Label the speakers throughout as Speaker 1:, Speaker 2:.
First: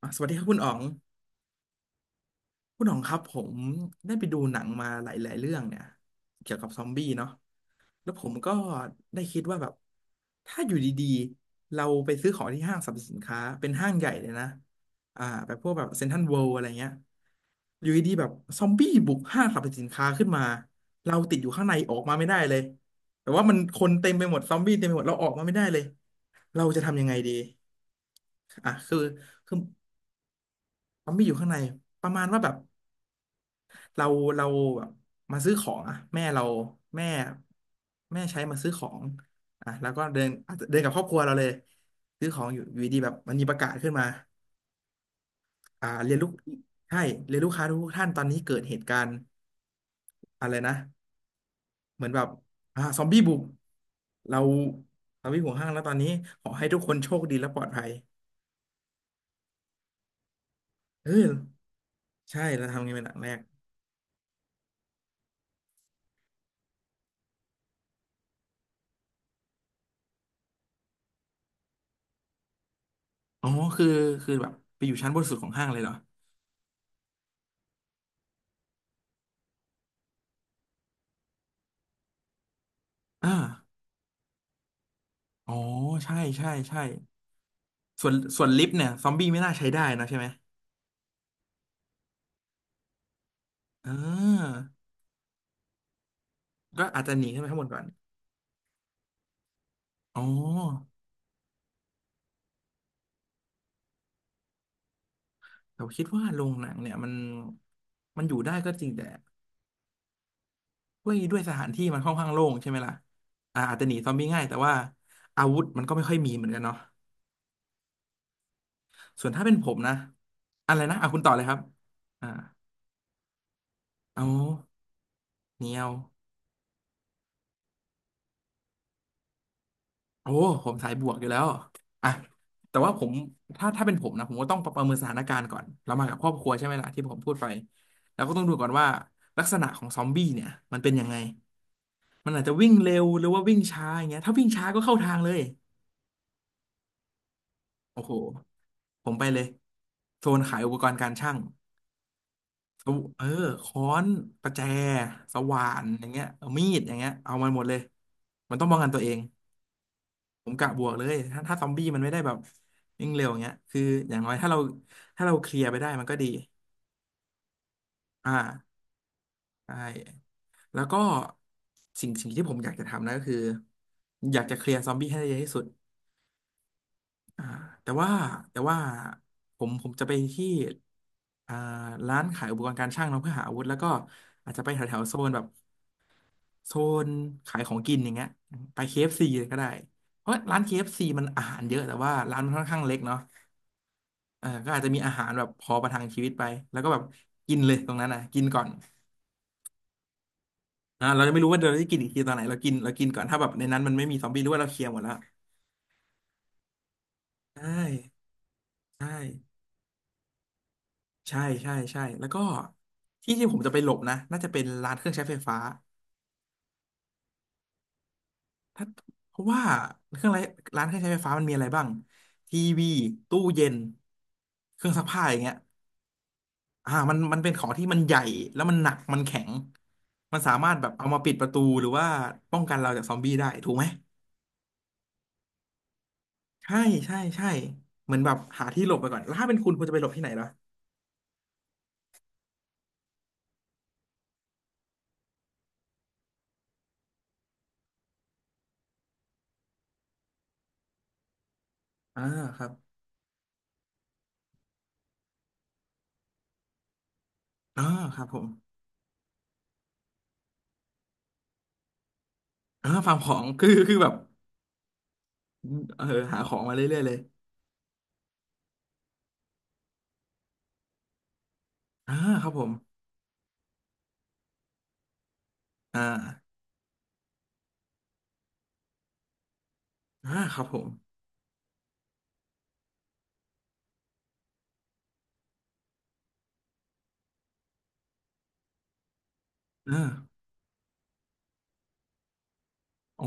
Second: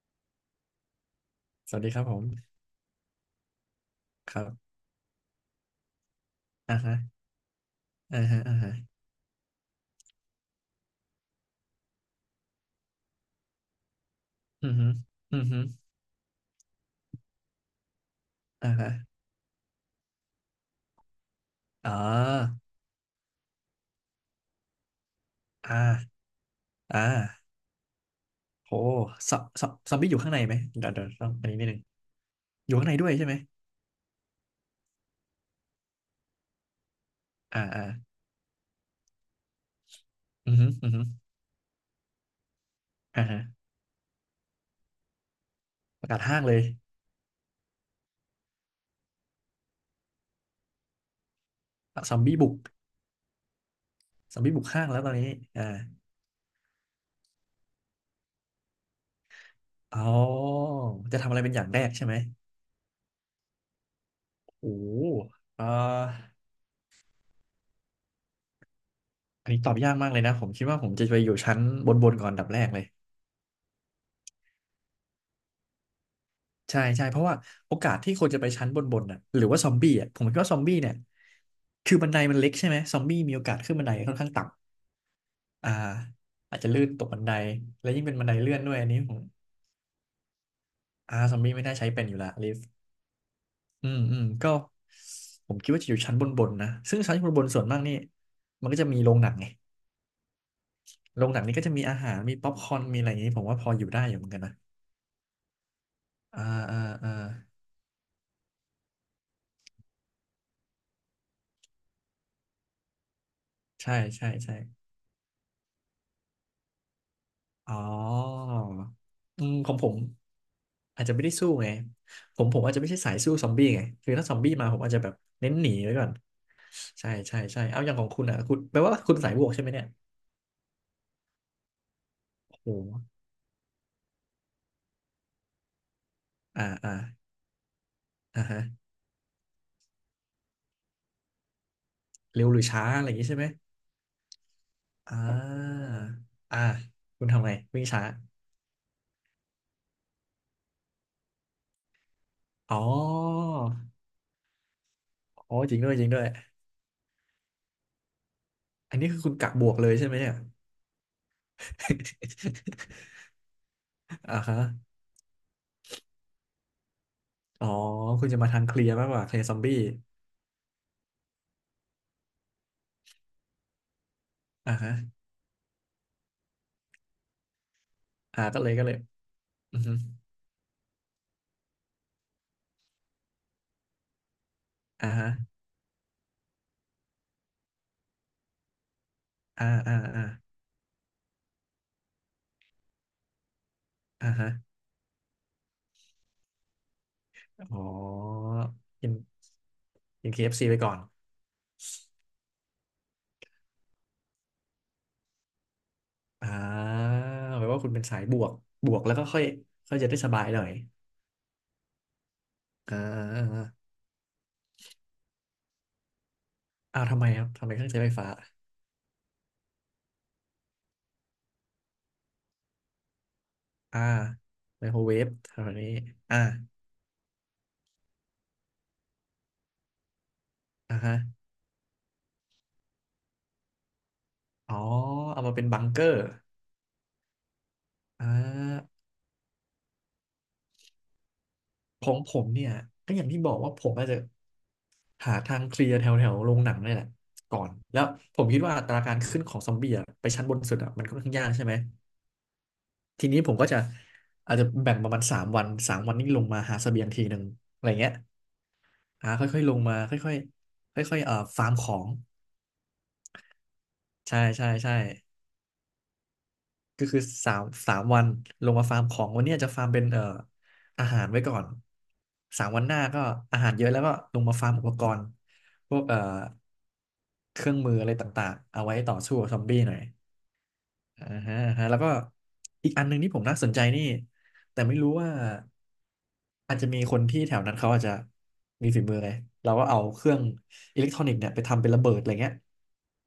Speaker 1: สวัสดีครับคุณอ๋อง
Speaker 2: สวัสดีครับผม
Speaker 1: คุณอ๋องครับผมได้ไป
Speaker 2: ค
Speaker 1: ดู
Speaker 2: รั
Speaker 1: หนัง
Speaker 2: บ
Speaker 1: มาหลายๆเรื่องเนี่ยเกี่ยวกับ
Speaker 2: อ่า
Speaker 1: ซอม
Speaker 2: ฮะ
Speaker 1: บี้เนาะแล้ว
Speaker 2: อ่า
Speaker 1: ผม
Speaker 2: ฮะ
Speaker 1: ก็
Speaker 2: อ่าฮะ
Speaker 1: ได้คิดว่าแบบถ้าอยู่ดีๆเราไปซื้อของที่ห้างสรรพสินค้าเป็นห้างใหญ่เลยนะ
Speaker 2: อือฮึอือ
Speaker 1: แบบ
Speaker 2: ฮึ
Speaker 1: พวกแบบเซ็นทรัลเวิลด์อะไรเงี้ยอยู่ดีๆแบบซอ
Speaker 2: อ่า
Speaker 1: มบี้
Speaker 2: ฮะ
Speaker 1: บุกห้างสรรพสินค้าขึ้นมาเราติดอยู่ข้างใน
Speaker 2: อ๋
Speaker 1: อ
Speaker 2: อ
Speaker 1: อกมาไม่ได้เลยแต่ว่ามันคนเต็มไปหมดซอมบี้เต็มไปหมดเราออกมาไม่ได้
Speaker 2: อ่
Speaker 1: เลย
Speaker 2: า
Speaker 1: เราจะ
Speaker 2: อ่
Speaker 1: ทำยังไงดี
Speaker 2: าโห
Speaker 1: คือ
Speaker 2: ซอ
Speaker 1: คือ
Speaker 2: ซอซอมบี้อยู่ข้างในไหมเดี๋ยวเดี๋ย
Speaker 1: ซ
Speaker 2: ว
Speaker 1: อมบี้
Speaker 2: ต้
Speaker 1: อ
Speaker 2: อง
Speaker 1: ยู่
Speaker 2: อั
Speaker 1: ข้าง
Speaker 2: น
Speaker 1: ใน
Speaker 2: นี้นิดนึง
Speaker 1: ประมาณว่าแบบ
Speaker 2: อยู่ข้างในด้วยใช่ไหม
Speaker 1: เราเราแบบมาซื้อของอะแม่เราแม่
Speaker 2: อ่าอ่า
Speaker 1: แม่ใช้มาซื้อของแล้วก็เดิน
Speaker 2: อื
Speaker 1: อาจ
Speaker 2: อ
Speaker 1: จะ
Speaker 2: ฮึ
Speaker 1: เดินกั
Speaker 2: อื
Speaker 1: บ
Speaker 2: อ
Speaker 1: คร
Speaker 2: ฮึ
Speaker 1: อบครัวเราเลยซื้อของอยู่อยู่ดีๆแบบ
Speaker 2: อ่า
Speaker 1: มัน
Speaker 2: ฮะ
Speaker 1: มีประกาศขึ้นมา
Speaker 2: ประ
Speaker 1: เรีย
Speaker 2: กา
Speaker 1: น
Speaker 2: ศ
Speaker 1: ลูก
Speaker 2: ห้างเลย
Speaker 1: ใช่เรียนลูกค้าทุกท่านตอนนี้เกิดเหตุการณ์อะไรนะเห
Speaker 2: อ่ะ
Speaker 1: มือน
Speaker 2: ซอ
Speaker 1: แบ
Speaker 2: ม
Speaker 1: บ
Speaker 2: บี้บุก
Speaker 1: ซอมบี้บุก
Speaker 2: ซ
Speaker 1: เรา
Speaker 2: อมบี้บุกห้างแล้วตอน
Speaker 1: เรา
Speaker 2: นี้
Speaker 1: วิ่งหัว
Speaker 2: อ่า
Speaker 1: ห้างแล้วตอนนี้ขอให้ทุกคนโชคดีและปลอดภัย
Speaker 2: อ๋อ
Speaker 1: เอ
Speaker 2: จะทำ
Speaker 1: อ
Speaker 2: อะไรเป็นอย่างแรกใช่ไหม
Speaker 1: ใช่เราทำไงเป็นหลังแรก
Speaker 2: โอ้โหอ่าอันนี้ตอบยากมากเลยนะผมคิดว่าผมจะไปอยู่ชั้นบนบนก่อนอันดับแรกเลย
Speaker 1: อ๋อคือคือแบบไปอยู่ชั้นบนสุดของห้างเลยเหรอ
Speaker 2: ใช่ใช่เพราะว่าโอกาสที่คนจะไปชั้นบนบนน่ะหรือว่าซอมบี้อ่ะผมคิดว่าซอมบี้เนี่ยคือบันไดมันเล็กใช่ไหมซอมบี้
Speaker 1: อ่า
Speaker 2: มีโอกาสขึ้นบันไดค่อนข้างต่
Speaker 1: อ๋อ
Speaker 2: ำอ่า
Speaker 1: ใช่ใช่
Speaker 2: อาจจะ
Speaker 1: ใช่
Speaker 2: ลื่นตกบันไดแล้วยิ่ง
Speaker 1: ส่ว
Speaker 2: เป็
Speaker 1: น
Speaker 2: นบันได
Speaker 1: ส่วน
Speaker 2: เลื่อน
Speaker 1: ลิฟ
Speaker 2: ด้ว
Speaker 1: ต์
Speaker 2: ยอั
Speaker 1: เนี่
Speaker 2: น
Speaker 1: ย
Speaker 2: นี้
Speaker 1: ซอ
Speaker 2: ผ
Speaker 1: ม
Speaker 2: ม
Speaker 1: บี้ไม่น่าใช้ได้นะใช่ไหม
Speaker 2: อ่าซอมบี้ไม่น่าใช้เป็นอยู่ละลิฟต์อื
Speaker 1: อ่
Speaker 2: มอืมก็
Speaker 1: า
Speaker 2: ผมคิดว่าจะอยู่ชั้นบนบนนะ
Speaker 1: ก็
Speaker 2: ซึ่
Speaker 1: อา
Speaker 2: ง
Speaker 1: จจะ
Speaker 2: ชั้น
Speaker 1: หนี
Speaker 2: บน
Speaker 1: ขึ้
Speaker 2: บ
Speaker 1: นไป
Speaker 2: น
Speaker 1: ข้า
Speaker 2: ส่
Speaker 1: ง
Speaker 2: ว
Speaker 1: บ
Speaker 2: น
Speaker 1: น
Speaker 2: มา
Speaker 1: ก่อ
Speaker 2: ก
Speaker 1: น
Speaker 2: นี่มันก็จะมีโรงหนังไง
Speaker 1: อ๋อ
Speaker 2: โรงหนังนี่ก็จะมีอาหารมีป๊อปคอร์นมีอะไรอย่างนี้ผมว่าพออยู่ได้อยู่เหมือนกันนะ
Speaker 1: แต่คิดว่าโร
Speaker 2: อ่า
Speaker 1: งหนัง
Speaker 2: อ่า
Speaker 1: เนี่ยมั
Speaker 2: อ่า
Speaker 1: นมันอยู่ได้ก็จริงแต่ด้วยสถานที่มันค่อนข้างโล่งใช่ไหมล่ะอาจจะห
Speaker 2: ใช่
Speaker 1: นีซอมบี้
Speaker 2: ใช่
Speaker 1: ง่าย
Speaker 2: ใช่
Speaker 1: แต่ว่าอาวุธมันก็ไม่ค่อยมีเหมือนกันเนาะ
Speaker 2: อ๋อ
Speaker 1: ส่วน
Speaker 2: อื
Speaker 1: ถ้าเป็
Speaker 2: ม
Speaker 1: นผ
Speaker 2: ขอ
Speaker 1: ม
Speaker 2: งผ
Speaker 1: นะ
Speaker 2: ม
Speaker 1: อะไรนะ
Speaker 2: อาจจะ
Speaker 1: คุณ
Speaker 2: ไม่
Speaker 1: ต่
Speaker 2: ได้
Speaker 1: อเลย
Speaker 2: สู้
Speaker 1: ครับ
Speaker 2: ไง
Speaker 1: อ่า
Speaker 2: ผมอาจจะไม่ใช่สายสู้ซอมบี้ไงคือ
Speaker 1: เอา
Speaker 2: ถ้าซอมบี้มาผมอาจจะแบบเน้น
Speaker 1: เห
Speaker 2: หนี
Speaker 1: นียว
Speaker 2: ไว้ก่อนใช่ใช่ใช่เอาอย่างของคุณอ่ะคุณแปลว่าคุณสายบวกใช่ไหมเนี่ย
Speaker 1: โอ้ผมสายบวกอยู่แล้วอ่ะ
Speaker 2: โอ้โห
Speaker 1: แต่ว่าผมถ้าเป็นผมนะผมก็ต้องประเมินสถานการณ์ก่อนเรามากับครอบครัว
Speaker 2: อ่า
Speaker 1: ใช่ไหมล่ะ
Speaker 2: อ่า
Speaker 1: ที่ผมพูดไปแล้วก็ต้อ
Speaker 2: อ่า
Speaker 1: งดู
Speaker 2: ฮะ
Speaker 1: ก่อนว่าลักษณะของซอมบี้เนี่ยมันเป็นยังไงมันอา
Speaker 2: เร็
Speaker 1: จ
Speaker 2: ว
Speaker 1: จะ
Speaker 2: หรือ
Speaker 1: วิ่ง
Speaker 2: ช้า
Speaker 1: เร็
Speaker 2: อะ
Speaker 1: ว
Speaker 2: ไรอย่าง
Speaker 1: หรื
Speaker 2: งี้
Speaker 1: อ
Speaker 2: ใช่
Speaker 1: ว่า
Speaker 2: ไหม
Speaker 1: วิ่งช้าอย่างเงี้ยถ้าวิ่งช้าก็เข้าทา
Speaker 2: อ่
Speaker 1: งเลย
Speaker 2: าอ่าคุณทำไงวิ่ง
Speaker 1: โอ้
Speaker 2: ช้า
Speaker 1: โหผมไปเลยโซนขายอุปกรณ์การช่าง
Speaker 2: อ๋อ
Speaker 1: เอาเออค้อนประแจส
Speaker 2: อ๋อ
Speaker 1: ว่า
Speaker 2: จริง
Speaker 1: น
Speaker 2: ด้วย
Speaker 1: อ
Speaker 2: จริ
Speaker 1: ย่าง
Speaker 2: งด้ว
Speaker 1: เงี้
Speaker 2: ย
Speaker 1: ยเอามีดอย่างเงี้ยเอามันหมดเลยมันต้องป้องกัน
Speaker 2: อัน
Speaker 1: ตัว
Speaker 2: นี้
Speaker 1: เอง
Speaker 2: คือคุณกะบวกเลยใช่ไหมเนี่ย
Speaker 1: ผมกะบวกเลยถ้าซอมบี้มันไม่ได้แบบวิ่งเร็วอย่างเงี้ยคืออย่าง น้อย
Speaker 2: อ่า
Speaker 1: ถ้า
Speaker 2: ฮะ
Speaker 1: เราถ้าเราเคลียร์ไปได้มันก็ดี
Speaker 2: อ๋อคุ
Speaker 1: อ
Speaker 2: ณจะมาทางเค
Speaker 1: ่า
Speaker 2: ลียร์มากกว่าเคลียร์ซอมบี้
Speaker 1: ใช่แล้วก็สิ่งที่ผมอยากจะทำนะก็คืออยากจะเคลี
Speaker 2: อ่า
Speaker 1: ยร์ซ
Speaker 2: ฮะ
Speaker 1: อมบี้ให้ได้เยอะที่สุดอ่าแต่ว่า
Speaker 2: อ่า
Speaker 1: แต่
Speaker 2: ก็เลย
Speaker 1: ว่า
Speaker 2: ก็เลย
Speaker 1: ผม
Speaker 2: อือ
Speaker 1: ผ
Speaker 2: ฮึ
Speaker 1: มจะไปที่อ่าร้านขายอุปกรณ์การช่างเนาะเพื่อหาอาวุธแล้วก็อาจจะไปแถว
Speaker 2: อ่า
Speaker 1: ๆโซน
Speaker 2: ฮะ
Speaker 1: แบบโซนขายของกินอย่างเงี้ยไป KFC เอฟซีเลยก็
Speaker 2: อ่า
Speaker 1: ได้
Speaker 2: อ่าอ่า
Speaker 1: เพราะร้านเคเอฟซีมันอาหารเยอะแต่ว่าร้านมันค่อนข้างเล็กเนาะ
Speaker 2: อ่าฮะ
Speaker 1: ก็อาจจะมีอาหารแบบพอประทังชีวิตไปแล้วก็แบบกินเลย
Speaker 2: อ๋อ
Speaker 1: ตรงนั้นกินก่อน
Speaker 2: กินกิน KFC ไปก่อน
Speaker 1: เราจะไม่รู้ว่าเราจะกินอีกทีตอนไหนเรากินเรากินก่อนถ้าแบบในนั้นมันไม่มีซอมบี้หรือว่าเราเคลียร์หมดแล้ว
Speaker 2: อ่าแป
Speaker 1: ใช่
Speaker 2: ลว่าคุณเป็นสายบวก บวก
Speaker 1: ใช่
Speaker 2: แล้วก็ค่อยค่อยจะได้สบายหน่อย
Speaker 1: ใช่ใช่ใช่แล้วก็
Speaker 2: อ่า
Speaker 1: ที่
Speaker 2: อา
Speaker 1: ที่ผมจะไปห
Speaker 2: อ่า
Speaker 1: ลบนะน่าจะเป็นร้านเครื่องใช้ไฟฟ้า
Speaker 2: อ้าวทำไมครับทำไมเครื่องใช้ไฟฟ้า
Speaker 1: ถ้าเพราะว่าเครื่องไรร้านเครื่องใช้ไฟฟ้ามันมีอะไรบ้างทีวีตู้เย็น
Speaker 2: อ่า
Speaker 1: เค
Speaker 2: ไม
Speaker 1: รื่อง
Speaker 2: โคร
Speaker 1: ซัก
Speaker 2: เว
Speaker 1: ผ้า
Speaker 2: ฟ
Speaker 1: อย่าง
Speaker 2: แถ
Speaker 1: เงี้ย
Speaker 2: วนี้อ่า
Speaker 1: มันเป็นของที่มันใหญ่แล้วมันหนักมันแข็งมันสามารถแบบ
Speaker 2: อ่า
Speaker 1: เอา
Speaker 2: ฮะ
Speaker 1: มาปิดประตูหรือว่าป้องกันเราจากซอมบี้ได้ถูกไหม
Speaker 2: อ๋อเอามาเป็นบังเกอร์
Speaker 1: ใช่ใช่ใช่เหมือน
Speaker 2: อ่
Speaker 1: แบบหาที่หล
Speaker 2: า
Speaker 1: บไปก่อนแล้วถ้าเป็นคุณคุณจะไปหลบที่ไหนเหรอ
Speaker 2: ของผมเนี่ย ก็อย่างที่บอกว่าผมอาจจะหาทางเคลียร์แถวแถวโรงหนังนี่แหละก่อน แล้วผมคิดว่าอัตราการขึ้นของซอมบี้อะไปชั้นบนสุดอะมันค่อนข้างยากใช่ไหม
Speaker 1: อ่าครับ
Speaker 2: ทีนี้ผมก็จะอาจจะแบ่งประมาณสามวันสามวันนี้ลงมาหาเสบียงทีหนึ่งอะ
Speaker 1: อ่า
Speaker 2: ไรเงี้ย
Speaker 1: ครับผม
Speaker 2: อ่าค่อยๆลงมาค่อยๆค่อยๆฟาร์มของ
Speaker 1: ฟาร์มของคือคือแบบ
Speaker 2: ใช่ใช่ใช่
Speaker 1: เออหาของมาเรื่อ
Speaker 2: ก็
Speaker 1: ยๆเลย
Speaker 2: คือสามวันลงมาฟาร์มของวันนี้อาจจะฟาร์มเป็นอาหารไว้ก่อน
Speaker 1: อ่าครับผ
Speaker 2: สาม
Speaker 1: ม
Speaker 2: วันหน้าก็อาหารเยอะแล้วก็ลงมาฟาร์มอุปกรณ์พว
Speaker 1: อ่า
Speaker 2: กเครื่องมืออะไรต่างๆเอาไว้ต่อสู้กับซอมบี้หน่อย
Speaker 1: ครับผม
Speaker 2: อ่าฮะอ่าฮะแล้วก็อีกอันหนึ่งที่ผมน่าสนใจนี่แต่ไม่รู้ว่าอาจจะมีคนที่แถวนั้นเขาอาจจะมีฝีมือไงเราก็เอา
Speaker 1: อ่า
Speaker 2: เครื่องอิเล็กทรอนิกส์เนี่ยไปทำเป็นระเบิดอะไรเงี้ย
Speaker 1: โอ้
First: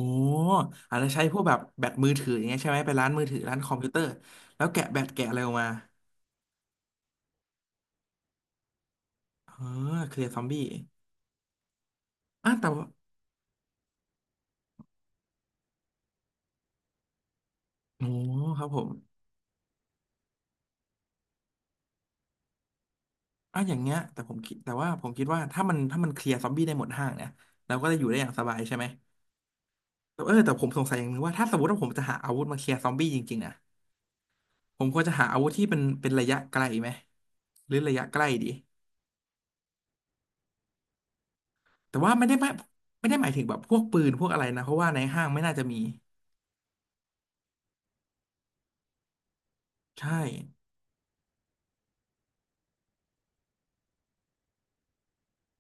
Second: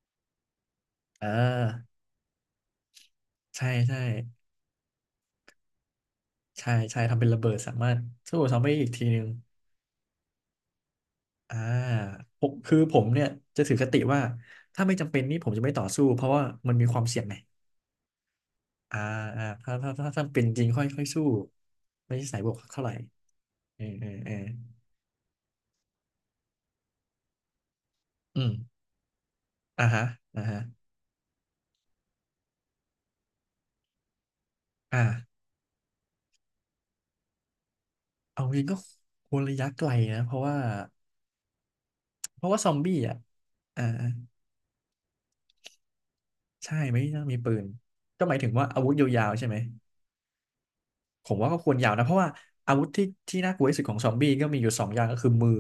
Speaker 1: อาจจะใช้
Speaker 2: อ่
Speaker 1: พวกแบบแบ
Speaker 2: า
Speaker 1: ตมือถืออย่างเงี้ยใช่ไหมไปร้านมือถือร้าน
Speaker 2: ใช่
Speaker 1: คอมพิวเต
Speaker 2: ใช่
Speaker 1: อร์แล้วแกะแบตแกะอะไรออกมา
Speaker 2: ใช่ใช่ทำเป็นระเบิดสามารถสู้ซอมบี้อีกทีนึง
Speaker 1: เออเคลียร์ซอมบี้
Speaker 2: อ่าผม
Speaker 1: แต่
Speaker 2: คือผมเนี่ยจะถือคติว่าถ้าไม่จำเป็นนี่ผมจะไม่ต่อสู้เพราะว่ามันมีความเสี่ยงไง
Speaker 1: โอ้ครับผม
Speaker 2: อ่าอ่าถ้าเป็นจริงค่อยค่อยสู้ไม่ใช่สายบวกเท่าไหร่
Speaker 1: อ่ะอย่า
Speaker 2: เอ
Speaker 1: ง
Speaker 2: อ
Speaker 1: เงี้ย
Speaker 2: เออ
Speaker 1: แต่
Speaker 2: เอ
Speaker 1: ผ
Speaker 2: อ
Speaker 1: มคิดแต่ว่าผมคิดว่าถ้ามันเคลียร์ซอมบี้ได้หมดห้างเนี่ยเราก็จะอยู่ได้อย่าง
Speaker 2: อื
Speaker 1: ส
Speaker 2: ม
Speaker 1: บายใช่ไหม
Speaker 2: อ่าฮะ
Speaker 1: แต่
Speaker 2: อ่า
Speaker 1: แต่
Speaker 2: ฮะ
Speaker 1: ผมสงสัยอย่างหนึงว่าถ้าสมมติว่าผมจะหาอาวุธมาเคลียร์ซอมบี้จริงๆนะผมค
Speaker 2: อ่า
Speaker 1: วรจะหาอาวุธที่เป็นระยะไกลไหมหรือระยะใกล้
Speaker 2: เอา
Speaker 1: ดี
Speaker 2: จริงก็คนระยะไกลนะเพราะว่า
Speaker 1: แต่ว่า
Speaker 2: เพราะว่าซอมบี้
Speaker 1: ไม่ได้
Speaker 2: อ่ะ
Speaker 1: หมายถึงแบบพวก
Speaker 2: อ่า
Speaker 1: ปืนพวกอะไรนะเพราะว่าในห้างไม่น่าจะมี
Speaker 2: ใช่ไม่น่ามีปืนก็หมายถึงว่าอาวุธยาวๆใช่ไหม
Speaker 1: ใช่
Speaker 2: ผมว่าก็ควรยาวนะเพราะว่าอาวุธที่น่ากลัวที่สุดของซอมบี้ก็มีอยู่สองอย่างก็คือมือ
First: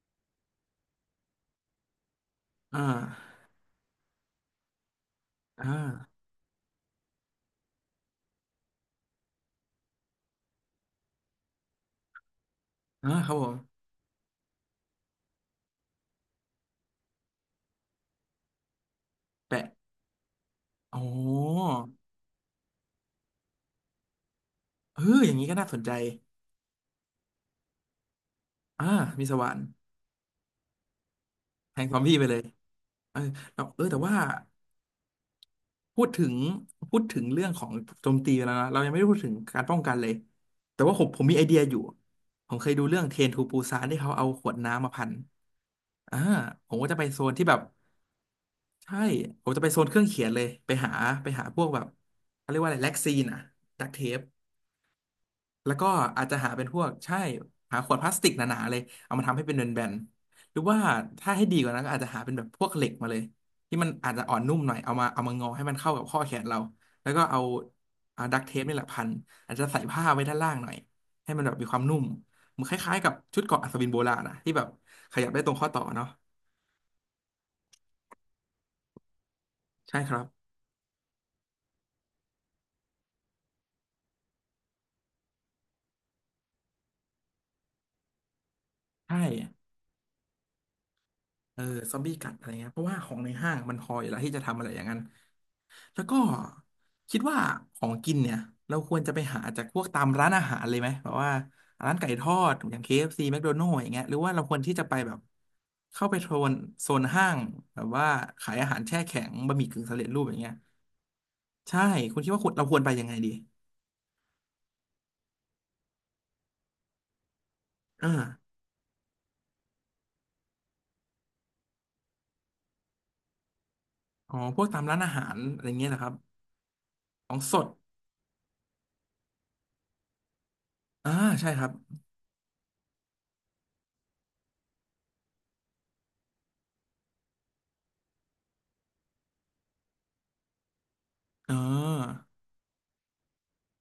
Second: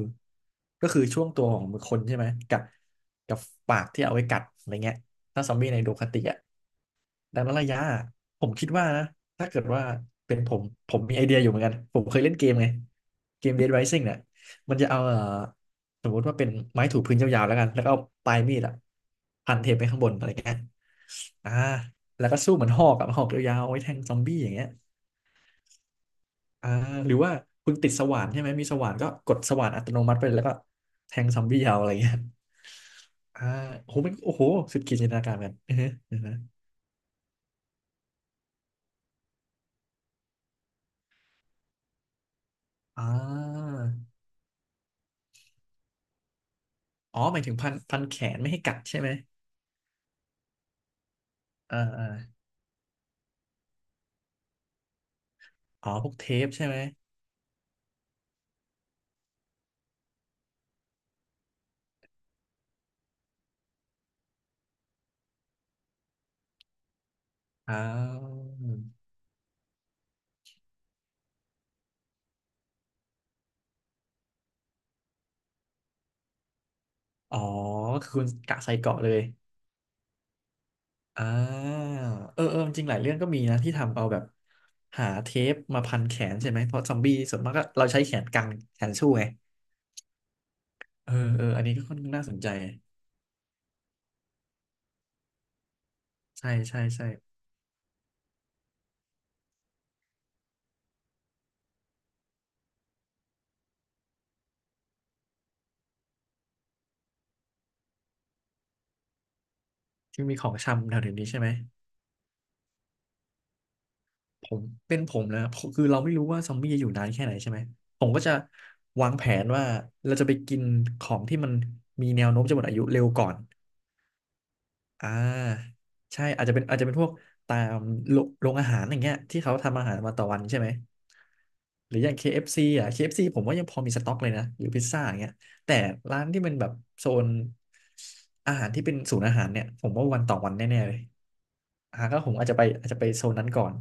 Speaker 2: ก็คือช่วงตัวของมือคนใช่ไหมกับ
Speaker 1: อ่า
Speaker 2: กับปากที่เอาไว้กัดอะไรเงี้ยถ้าซอม
Speaker 1: อ่
Speaker 2: บี้ในโดคาติ
Speaker 1: า
Speaker 2: อ่ะดังนั้นระยะผมคิดว่านะถ้าเกิดว่าเป็นผมผมมีไอเดียอยู่เหมือนกันผมเคยเล่นเกมไง
Speaker 1: อ่าครับ
Speaker 2: เก
Speaker 1: ผ
Speaker 2: ม Dead
Speaker 1: ม
Speaker 2: Rising เนี่ยมันจะเอาสมมติว่าเป็นไม้ถูพื้นยาวๆแล้วกันแล้วก็เอาปลายมีดอะพัน
Speaker 1: แปะ
Speaker 2: เทปไปข้างบนอะไรเงี้ย
Speaker 1: โอ้
Speaker 2: อ่าแล้วก็สู้เหมือนหอกอะหอกยาวๆเอาไว้แทงซอมบี้อย่างเงี้ย
Speaker 1: เอออย่างนี้ก็น่าสนใจ
Speaker 2: อ่าหรือว่าคุณติดสว่านใช่ไหมมีส
Speaker 1: อ่า
Speaker 2: ว่านก็
Speaker 1: มี
Speaker 2: ก
Speaker 1: ส
Speaker 2: ด
Speaker 1: ว่า
Speaker 2: ส
Speaker 1: น
Speaker 2: ว่านอัตโนมัติไปแล้วก็แทงซอมบี้เอา
Speaker 1: แท
Speaker 2: อะ
Speaker 1: ง
Speaker 2: ไร
Speaker 1: ซอม
Speaker 2: เงี้
Speaker 1: บี้
Speaker 2: ย
Speaker 1: ไปเลยเออ
Speaker 2: อ่า
Speaker 1: แล้วเออ
Speaker 2: โอ
Speaker 1: แต่
Speaker 2: โหมัน
Speaker 1: ว่า
Speaker 2: โอ้โหสุดขีดจินตนาการกันอือฮะ
Speaker 1: พูด
Speaker 2: อือ
Speaker 1: ถึ
Speaker 2: ฮ
Speaker 1: งพูดถึงเรื่องของโจมตีไปแล้วนะเรายังไม่ได้พูดถึงการป้องกันเลยแต่ว่าผมมีไอเดียอยู่ผมเคยดูเรื่อ
Speaker 2: อ่
Speaker 1: งเทรนทูปู
Speaker 2: า
Speaker 1: ซานที่เขาเอาขวดน้ำมาพันอ่าผมก็จะไป
Speaker 2: อ๋
Speaker 1: โซ
Speaker 2: อ
Speaker 1: น
Speaker 2: หมา
Speaker 1: ที่
Speaker 2: ยถึ
Speaker 1: แบ
Speaker 2: ง
Speaker 1: บ
Speaker 2: พันแขนไม่ให้กัด
Speaker 1: ใช่
Speaker 2: ใช่ไหม
Speaker 1: ผมจะไปโซนเครื่องเขียนเลยไปหาไปพวก
Speaker 2: อ่า
Speaker 1: แบบ
Speaker 2: อ่า
Speaker 1: เขาเรียกว่าอะไรแล็กซีนอะดักเทป แล้วก็
Speaker 2: อ๋อพวก
Speaker 1: อา
Speaker 2: เท
Speaker 1: จจะ
Speaker 2: ป
Speaker 1: หาเป็
Speaker 2: ใช่
Speaker 1: น
Speaker 2: ไห
Speaker 1: พ
Speaker 2: ม
Speaker 1: วกใช่หาขวดพลาสติกหนาๆเลยเอามาทำให้เป็นแบนๆหรือว่าถ้าให้ดีกว่านั้นก็อาจจะหาเป็นแบบพวกเหล็กมาเลยที่มันอาจจะอ่อนนุ่มหน่อยเอามางอให้มันเข้ากับข้อแขนเราแล้วก็เอา
Speaker 2: อ่
Speaker 1: เอาดั
Speaker 2: า
Speaker 1: กเทปนี่แหละพันอาจจะใส่ผ้าไว้ด้านล่างหน่อยให้มันแบบมีความนุ่มมันคล้ายๆกับชุดเกราะอัศวินโบราณนะที่แบบขยับได้ตรงข้อต่อเนาะ
Speaker 2: อ๋อคือคุณกะใส่เกาะเลย
Speaker 1: ใช่ครับ
Speaker 2: อ่าเออเออจริงๆหลายเรื่องก็มีนะที่ทำเอาแบบหาเทปมาพันแขนใช่ไหมเพราะซอมบี้ส่วนมากก็เราใช้แขนกันแขนสู้
Speaker 1: ใช่
Speaker 2: ไงเออเออ
Speaker 1: เอ
Speaker 2: อั
Speaker 1: อ
Speaker 2: นนี้ก็
Speaker 1: ซ
Speaker 2: ค่อ
Speaker 1: อ
Speaker 2: น
Speaker 1: ม
Speaker 2: ข้า
Speaker 1: บี้
Speaker 2: งน่า
Speaker 1: กั
Speaker 2: ส
Speaker 1: ด
Speaker 2: น
Speaker 1: อะ
Speaker 2: ใจ
Speaker 1: ไรเงี้ยเพราะว่าของในห้างมันพออยู่แล้วที่จะทำอะไรอย่างนั้น แล้วก็
Speaker 2: ใช่ใช่ใช่
Speaker 1: คิดว่าของกินเนี่ยเราควรจะไปหาจากพวกตามร้านอาหารเลยไหมแบบว่าร้านไก่ทอดอย่าง KFC McDonald's อฟซีแมคโดนัลด์อย่างเงี้ยหรือว่าเราควรที่จะไปแบบเข้าไปโซนห้างแบบว่าขายอาหารแช่แข็งบะหมี่กึ่งสำเร็จรู
Speaker 2: ที่
Speaker 1: ปอ
Speaker 2: มี
Speaker 1: ย่าง
Speaker 2: ขอ
Speaker 1: เงี้
Speaker 2: ง
Speaker 1: ย
Speaker 2: ชำแถวๆนี้ใช่ไหม
Speaker 1: ใช่คุณคิดว่าควรเราควรไปยังไงดี
Speaker 2: ผมเป็นผมนะผมคือเราไม่รู้ว่าซอมบี้จะอยู่นานแค่ไหนใช่ไหมผ
Speaker 1: อ่า
Speaker 2: มก็จะวางแผนว่าเราจะไปกินของที่มันมีแนวโน้มจะหมดอายุเร็วก่อน
Speaker 1: อ๋อพวกตามร้าน
Speaker 2: อ่
Speaker 1: อาหารอะไร
Speaker 2: า
Speaker 1: เงี้ยนะครับ
Speaker 2: ใช่อาจจะเป็นพวก
Speaker 1: ของส
Speaker 2: ตา
Speaker 1: ด
Speaker 2: มโรงอาหารอย่างเงี้ยที่เขาทำอาหารมาต่อวันใช่ไหม
Speaker 1: อ่าใช่ครับ
Speaker 2: หรืออย่าง KFC อฟซีอ่ะ KFC ผมว่ายังพอมีสต็อกเลยนะหรือพิซซ่าอย่างเงี้ยแต่ร้านที่มันแบบโซนอาหารที่เป็นศูนย์อาหารเนี่ยผมว่าวันต่อวันแน่ๆเลย
Speaker 1: เอ่
Speaker 2: อ่าก็
Speaker 1: า
Speaker 2: ผมอาจจะไปโซนนั้นก่อน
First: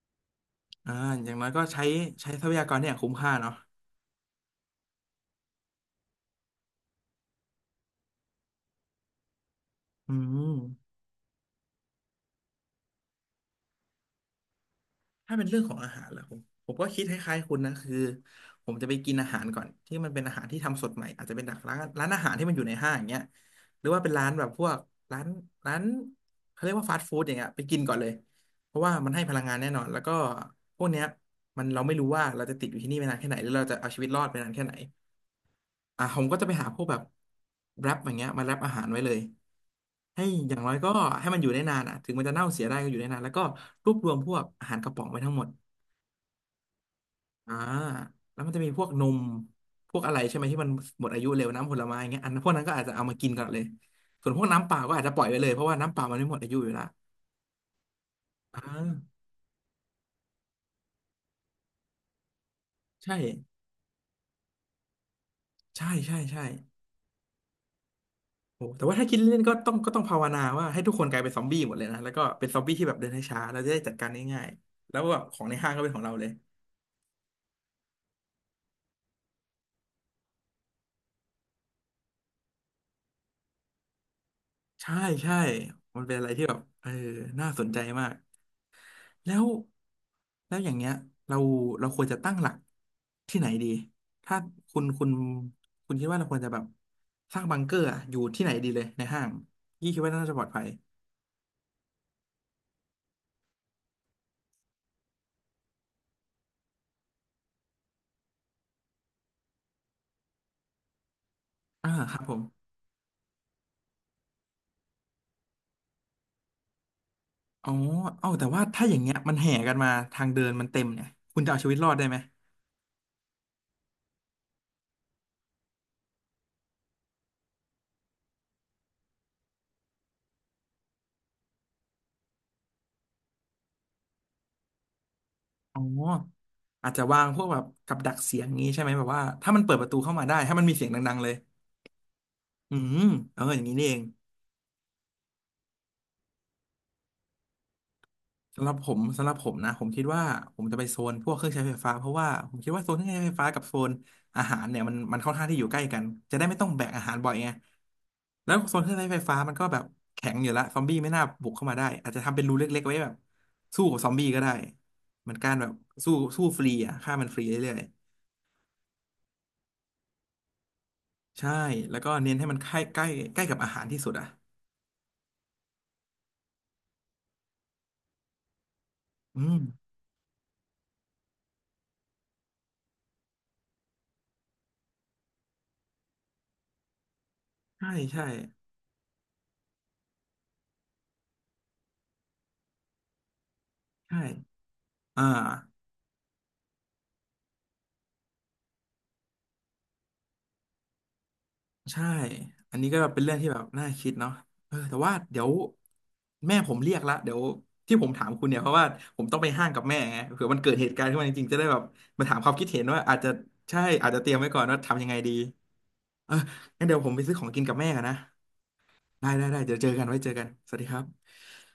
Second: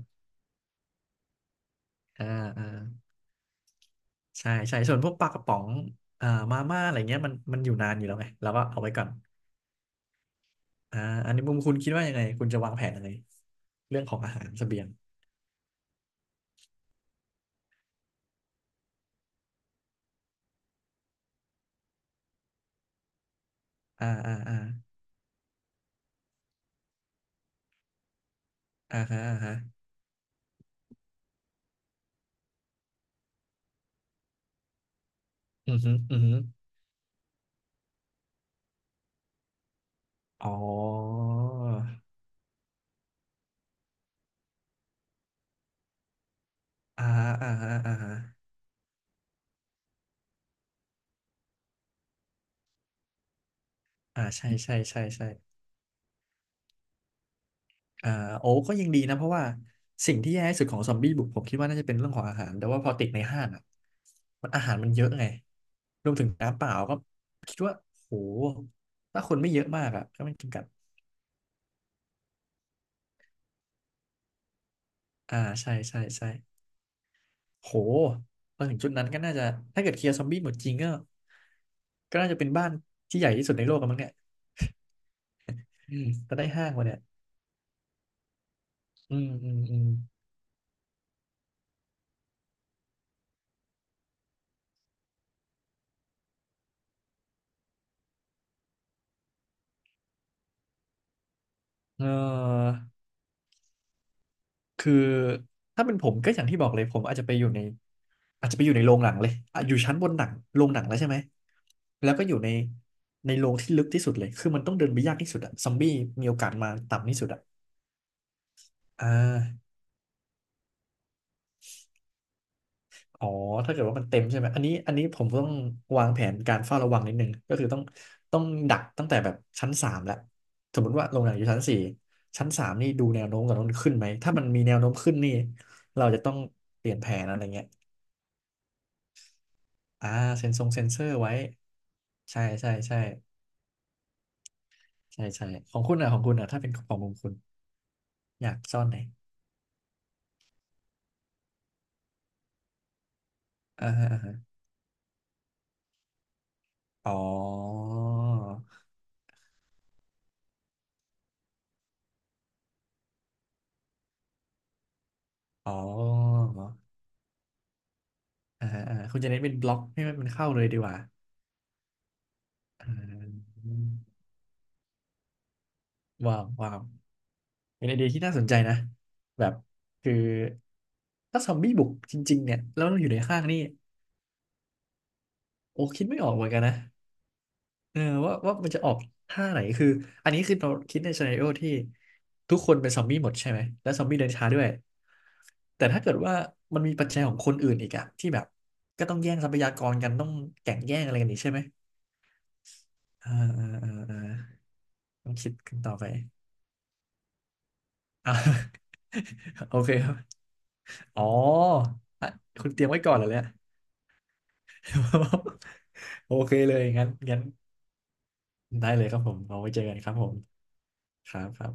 Speaker 1: อ่าอย่างน้อยก็ใช้
Speaker 2: อ่า
Speaker 1: ใช้ทรัพยา
Speaker 2: อ่า
Speaker 1: กรเนี่ยคุ้มค่าเนาะ
Speaker 2: ใช่ใช่ส่วนพวกปลากระป๋องอ่ามาม่าอะไรเงี้ยมันอยู่นานอยู่แล้วไงเราก็เอาไว้ก่อน
Speaker 1: อืม
Speaker 2: อ่าอันนี้มุมคุณคิดว่ายังไงคุณจะวางแผนยังไงเรื่องของอาหารเสบียง
Speaker 1: ถ้าเป็นเรื่องของอาหารล่ะผมก็คิดคล้ายๆคุณนะคือผมจะไปกินอาหารก่อนที่มันเป็นอาหารที่ทำสดใหม่อาจจะเป็นจากร้านอาหารที่มันอยู่ในห้างอย่างเงี้ยหรือว่า
Speaker 2: อ่า
Speaker 1: เป็นร้าน
Speaker 2: อ่า
Speaker 1: แบบ
Speaker 2: อ่า
Speaker 1: พวกร้านร้านเขาเรียกว่าฟาสต์ฟู้ดอย่างเงี้ยไปกินก่อนเลยเพราะว่า
Speaker 2: อ่า
Speaker 1: มัน
Speaker 2: ฮะ
Speaker 1: ให้พ
Speaker 2: อ่า
Speaker 1: ลัง
Speaker 2: ฮะ
Speaker 1: งานแน่นอนแล้วก็พวกเนี้ยมันเราไม่รู้ว่าเราจะติดอยู่ที่นี่ไปนานแค่ไหนหรือเราจะเอาชีวิตรอดไปนานแค่ไหน
Speaker 2: อือฮึ
Speaker 1: อ่ะ
Speaker 2: อื
Speaker 1: ผ
Speaker 2: อ
Speaker 1: ม
Speaker 2: ฮึ
Speaker 1: ก็จะไปหาพวกแบบแรปอย่างเงี้ยมาแรปอาหารไว้เลยให้
Speaker 2: อ๋อ
Speaker 1: อย่างน้อยก็ให้มันอยู่ได้นานอ่ะถึงมันจะเน่าเสียได้ก็อยู่ได้นานแล้วก็รวบรวมพวกอาหารกระป๋องไว้ทั้งหมด
Speaker 2: อ่าอ่า
Speaker 1: อ่า
Speaker 2: ฮะอ่าฮะ
Speaker 1: แล้วมันจะมีพวกนมพวกอะไรใช่ไหมที่มันหมดอายุเร็วน้ำผลไม้อย่างเงี้ยอันพวกนั้นก็อาจจะเอามากินก่อนเลย
Speaker 2: อ่า
Speaker 1: ส่วนพวก
Speaker 2: ใช่
Speaker 1: น้ำเป
Speaker 2: ใช่
Speaker 1: ล่าก็
Speaker 2: ใช่
Speaker 1: อาจจะปล่อ
Speaker 2: ใช่
Speaker 1: ยไปเลยเพราะว่าน้ำเปล่ามันไม่หมดอายุอยู่แลว
Speaker 2: อ่าโอ้
Speaker 1: อ่
Speaker 2: ก็ยังดีนะ
Speaker 1: า
Speaker 2: เพราะว่าสิ่งที่แย่ที่สุดของซอมบี้บุกผมคิดว่าน่าจะเป็นเรื่องของอาหารแต่ว่าพอติด
Speaker 1: ใช่
Speaker 2: ในห้างอ่ะอาหารมันเยอะไง
Speaker 1: ใช่
Speaker 2: รวม
Speaker 1: ใช่
Speaker 2: ถึง
Speaker 1: ใช่
Speaker 2: น้ำเปล่าก็คิดว่าโห
Speaker 1: โอ้แต่ว่าถ้าคิด
Speaker 2: ถ้าค
Speaker 1: เล่
Speaker 2: น
Speaker 1: นๆ
Speaker 2: ไม่
Speaker 1: ก็
Speaker 2: เยอะ
Speaker 1: ต้อง
Speaker 2: มา
Speaker 1: ก็
Speaker 2: ก
Speaker 1: ต้อ
Speaker 2: อ่ะ
Speaker 1: งภา
Speaker 2: ก็
Speaker 1: ว
Speaker 2: ไม่
Speaker 1: นา
Speaker 2: จำกัด
Speaker 1: ว่าให้ทุกคนกลายเป็นซอมบี้หมดเลยนะแล้วก็เป็นซอมบี้ที่แบบเดินช้าๆเราจะได้จัดการง่ายๆแล้วแบบข
Speaker 2: อ่า
Speaker 1: องในห้า
Speaker 2: ใช่
Speaker 1: งก็เป็นข
Speaker 2: ใช่
Speaker 1: องเราเล
Speaker 2: ใช่
Speaker 1: ย
Speaker 2: โหพอถึงจุดนั้นก็น่าจะถ้าเกิดเคลียร์ซอมบี้หมดจริงก็ก็น่าจะเป็นบ้านที่ใหญ่ที่สุดในโลกกันมั้งเนี่ย
Speaker 1: ใช่ใช่
Speaker 2: อื
Speaker 1: มัน
Speaker 2: ม
Speaker 1: เป็นอะไร
Speaker 2: ก็
Speaker 1: ที่
Speaker 2: ได้
Speaker 1: แบบ
Speaker 2: ห้างมา
Speaker 1: เออ
Speaker 2: เนี่ย
Speaker 1: น่าสนใจมาก
Speaker 2: อืม
Speaker 1: แล้ว
Speaker 2: อืมอืม
Speaker 1: แล้วอย่างเงี้ยเราเราควรจะตั้งหลักที่ไหนดีถ้าคุณคุณคุณคิดว่าเราควรจะแบบสร้างบังเกอร์อะอยู่ที่ไหนดีเลยในห้างยี่คิดว่าน่าจะปลอดภัย
Speaker 2: เออ คือถ้าเป็นผมก็อย่างที่บอกเลยผมอาจจะไปอยู่ในอาจจะไปอยู่ในโรงหนังเลยอ่ะอยู่ชั้นบนหนังโรงหนังแล้วใช่ไหม
Speaker 1: อ่า
Speaker 2: แล้ว
Speaker 1: ครับ
Speaker 2: ก็อ
Speaker 1: ผ
Speaker 2: ยู่
Speaker 1: ม
Speaker 2: ในโรงที่ลึกที่สุดเลยคือมันต้องเดินไปยากที่สุดอะซอมบี้มีโอกาสมาต่ำที่สุดอะ
Speaker 1: อ๋อเอ้าแต่ว่าถ้าอย่าง
Speaker 2: อ่
Speaker 1: เงี้ยมันแห่
Speaker 2: า
Speaker 1: กันมาทางเดินมันเต็มเนี่ยคุณจะเอาชีวิตรอดได้ไหม
Speaker 2: อ๋อถ้าเกิดว่ามันเต็มใช่ไหมอันนี้ผมต้องวางแผนการเฝ้าระวังนิดนึงก็คือต้องดักตั้งแต่แบบชั้นสามแล้วสมมติว่าโรงหนังอยู่ชั้นสี่ชั้นสามนี่ดูแนวโน้มก่อนว่ามันขึ้นไหมถ้ามันมีแนวโน้มขึ้นนี่
Speaker 1: อ๋อ
Speaker 2: เราจะต้องเป
Speaker 1: อาจ
Speaker 2: ลี่ยน
Speaker 1: จะ
Speaker 2: แผ
Speaker 1: วา
Speaker 2: น
Speaker 1: ง
Speaker 2: อะ
Speaker 1: พ
Speaker 2: ไร
Speaker 1: วกแบ
Speaker 2: เงี้
Speaker 1: บ
Speaker 2: ย
Speaker 1: กับดักเสียงงี้ใช่ไหมแบบว่าถ้ามันเปิดประตู
Speaker 2: อ่า
Speaker 1: เข้ามาได้
Speaker 2: เซ็น
Speaker 1: ถ้า
Speaker 2: ท
Speaker 1: มั
Speaker 2: ร
Speaker 1: น
Speaker 2: ง
Speaker 1: มี
Speaker 2: เซ็
Speaker 1: เสี
Speaker 2: น
Speaker 1: ยง
Speaker 2: เซอ
Speaker 1: ดั
Speaker 2: ร์
Speaker 1: งๆเล
Speaker 2: ไว้
Speaker 1: ย
Speaker 2: ใช่ใช่
Speaker 1: อื
Speaker 2: ใช่
Speaker 1: มเอออย่างนี้นี่เอง
Speaker 2: ใช่ใช่ของคุณอ่ะถ้าเป็นของคุณอยาก
Speaker 1: สำหรับ
Speaker 2: ซ่อ
Speaker 1: ผ
Speaker 2: นไหน
Speaker 1: มสำหรับผมนะผมคิดว่าผมจะไปโซนพวกเครื่องใช้ไฟฟ้าเพราะว่าผมคิดว่าโซนเครื่องใช้ไฟฟ้ากับโซ
Speaker 2: อ่า
Speaker 1: น
Speaker 2: ฮะอ่าฮะ
Speaker 1: อาหารเนี่ยมันค่อนข้างที่อยู่ใกล้กันจะได้ไม่ต้องแบกอาหา
Speaker 2: อ๋อ
Speaker 1: รบ่อยไงแล้วโซนเครื่องใช้ไฟฟ้ามันก็แบบแข็งอยู่ละซอมบี้ไม่น่าบุกเข้ามาได้อาจจะทำเป็นรูเล็กๆไว้แบบสู้กับซอมบี้ก็ได้เหมือนการแบ
Speaker 2: อ๋
Speaker 1: บ
Speaker 2: อ
Speaker 1: สู้สู้ฟรีอ่ะฆ่ามันฟรีเรื่อย
Speaker 2: อ่าฮะอ่าคุณจะเน้นเป็นบล็อกให้มันเข้าเลยดีกว่า
Speaker 1: ๆใช่แล้วก็เน้นให้มันใกล้
Speaker 2: อ่
Speaker 1: ใกล้ใกล้กับ
Speaker 2: า
Speaker 1: อาหารที่สุดอ่ะ
Speaker 2: ว้าวเป็นไอเดียที่น่าสนใจนะ
Speaker 1: อื
Speaker 2: แบบ
Speaker 1: ม
Speaker 2: คือถ้าซอมบี้บุกจริงๆเนี่ยแล้วเราอยู่ในห้างนี่โอ้คิดไม่ออกเหมือนกันนะ
Speaker 1: ใช่
Speaker 2: เออ
Speaker 1: ใช่
Speaker 2: ว่ามันจะออกท่าไหนคืออันนี้คือเราคิดในซีนาริโอที่ทุกคนเป็นซอมบี้หมดใช่ไหมและซอมบี้
Speaker 1: ใช่
Speaker 2: เดินช้าด้วย
Speaker 1: อ่า
Speaker 2: แต่ถ้าเกิดว่ามันมีปัจจัยของคนอื่นอีกอะที่แบบก็ต้องแย่งทรัพยากรกันต้องแข่งแย่งอะไรกันอีกใช่ไหม
Speaker 1: ใช่ อันนี้ก็เป็น
Speaker 2: อ่า
Speaker 1: เรื่องที่แบบ
Speaker 2: อ่า
Speaker 1: น่า
Speaker 2: อ่า
Speaker 1: คิดเนาะ
Speaker 2: อ่า
Speaker 1: เออแต่ว่า
Speaker 2: ต้อง
Speaker 1: เดี๋ย
Speaker 2: คิ
Speaker 1: ว
Speaker 2: ดกันต่อไป
Speaker 1: แม่ผมเรียกละเดี๋ยวที่ผมถาม
Speaker 2: อ่า
Speaker 1: คุณเนี่ยเพราะว่าผมต้องไปห้า ง
Speaker 2: โอ
Speaker 1: กับ
Speaker 2: เค
Speaker 1: แม่
Speaker 2: ครั
Speaker 1: ไง
Speaker 2: บ
Speaker 1: เผื่อมันเกิดเหตุการณ์ขึ้น
Speaker 2: อ๋อ
Speaker 1: มาจริงๆจะได้แบบมา
Speaker 2: อ่ะ
Speaker 1: ถามความคิ
Speaker 2: คุ
Speaker 1: ด
Speaker 2: ณเต
Speaker 1: เห็
Speaker 2: รี
Speaker 1: น
Speaker 2: ยมไว้
Speaker 1: ว่า
Speaker 2: ก่อน
Speaker 1: อาจ
Speaker 2: เหรอ
Speaker 1: จะ
Speaker 2: เนี่ย
Speaker 1: ใช่อาจจะเตรียมไว้ก่อนว่าทำยังไงดี เอ
Speaker 2: โอ
Speaker 1: อ
Speaker 2: เคเลย
Speaker 1: งั้นเดี๋ยว
Speaker 2: งั้
Speaker 1: ผ
Speaker 2: น
Speaker 1: มไปซื้อ
Speaker 2: งั้น
Speaker 1: ของกินกับแม่กันนะ
Speaker 2: ได้เลยครับ
Speaker 1: ได้
Speaker 2: ผม
Speaker 1: ได้
Speaker 2: เอา
Speaker 1: ได้
Speaker 2: ไว้
Speaker 1: เดี๋ย
Speaker 2: เจ
Speaker 1: ว
Speaker 2: อ
Speaker 1: เจอ
Speaker 2: กัน
Speaker 1: กัน
Speaker 2: ครับ
Speaker 1: ไว้
Speaker 2: ผ
Speaker 1: เจอ
Speaker 2: ม
Speaker 1: กันสวัสดีครับ
Speaker 2: ครับครับครับ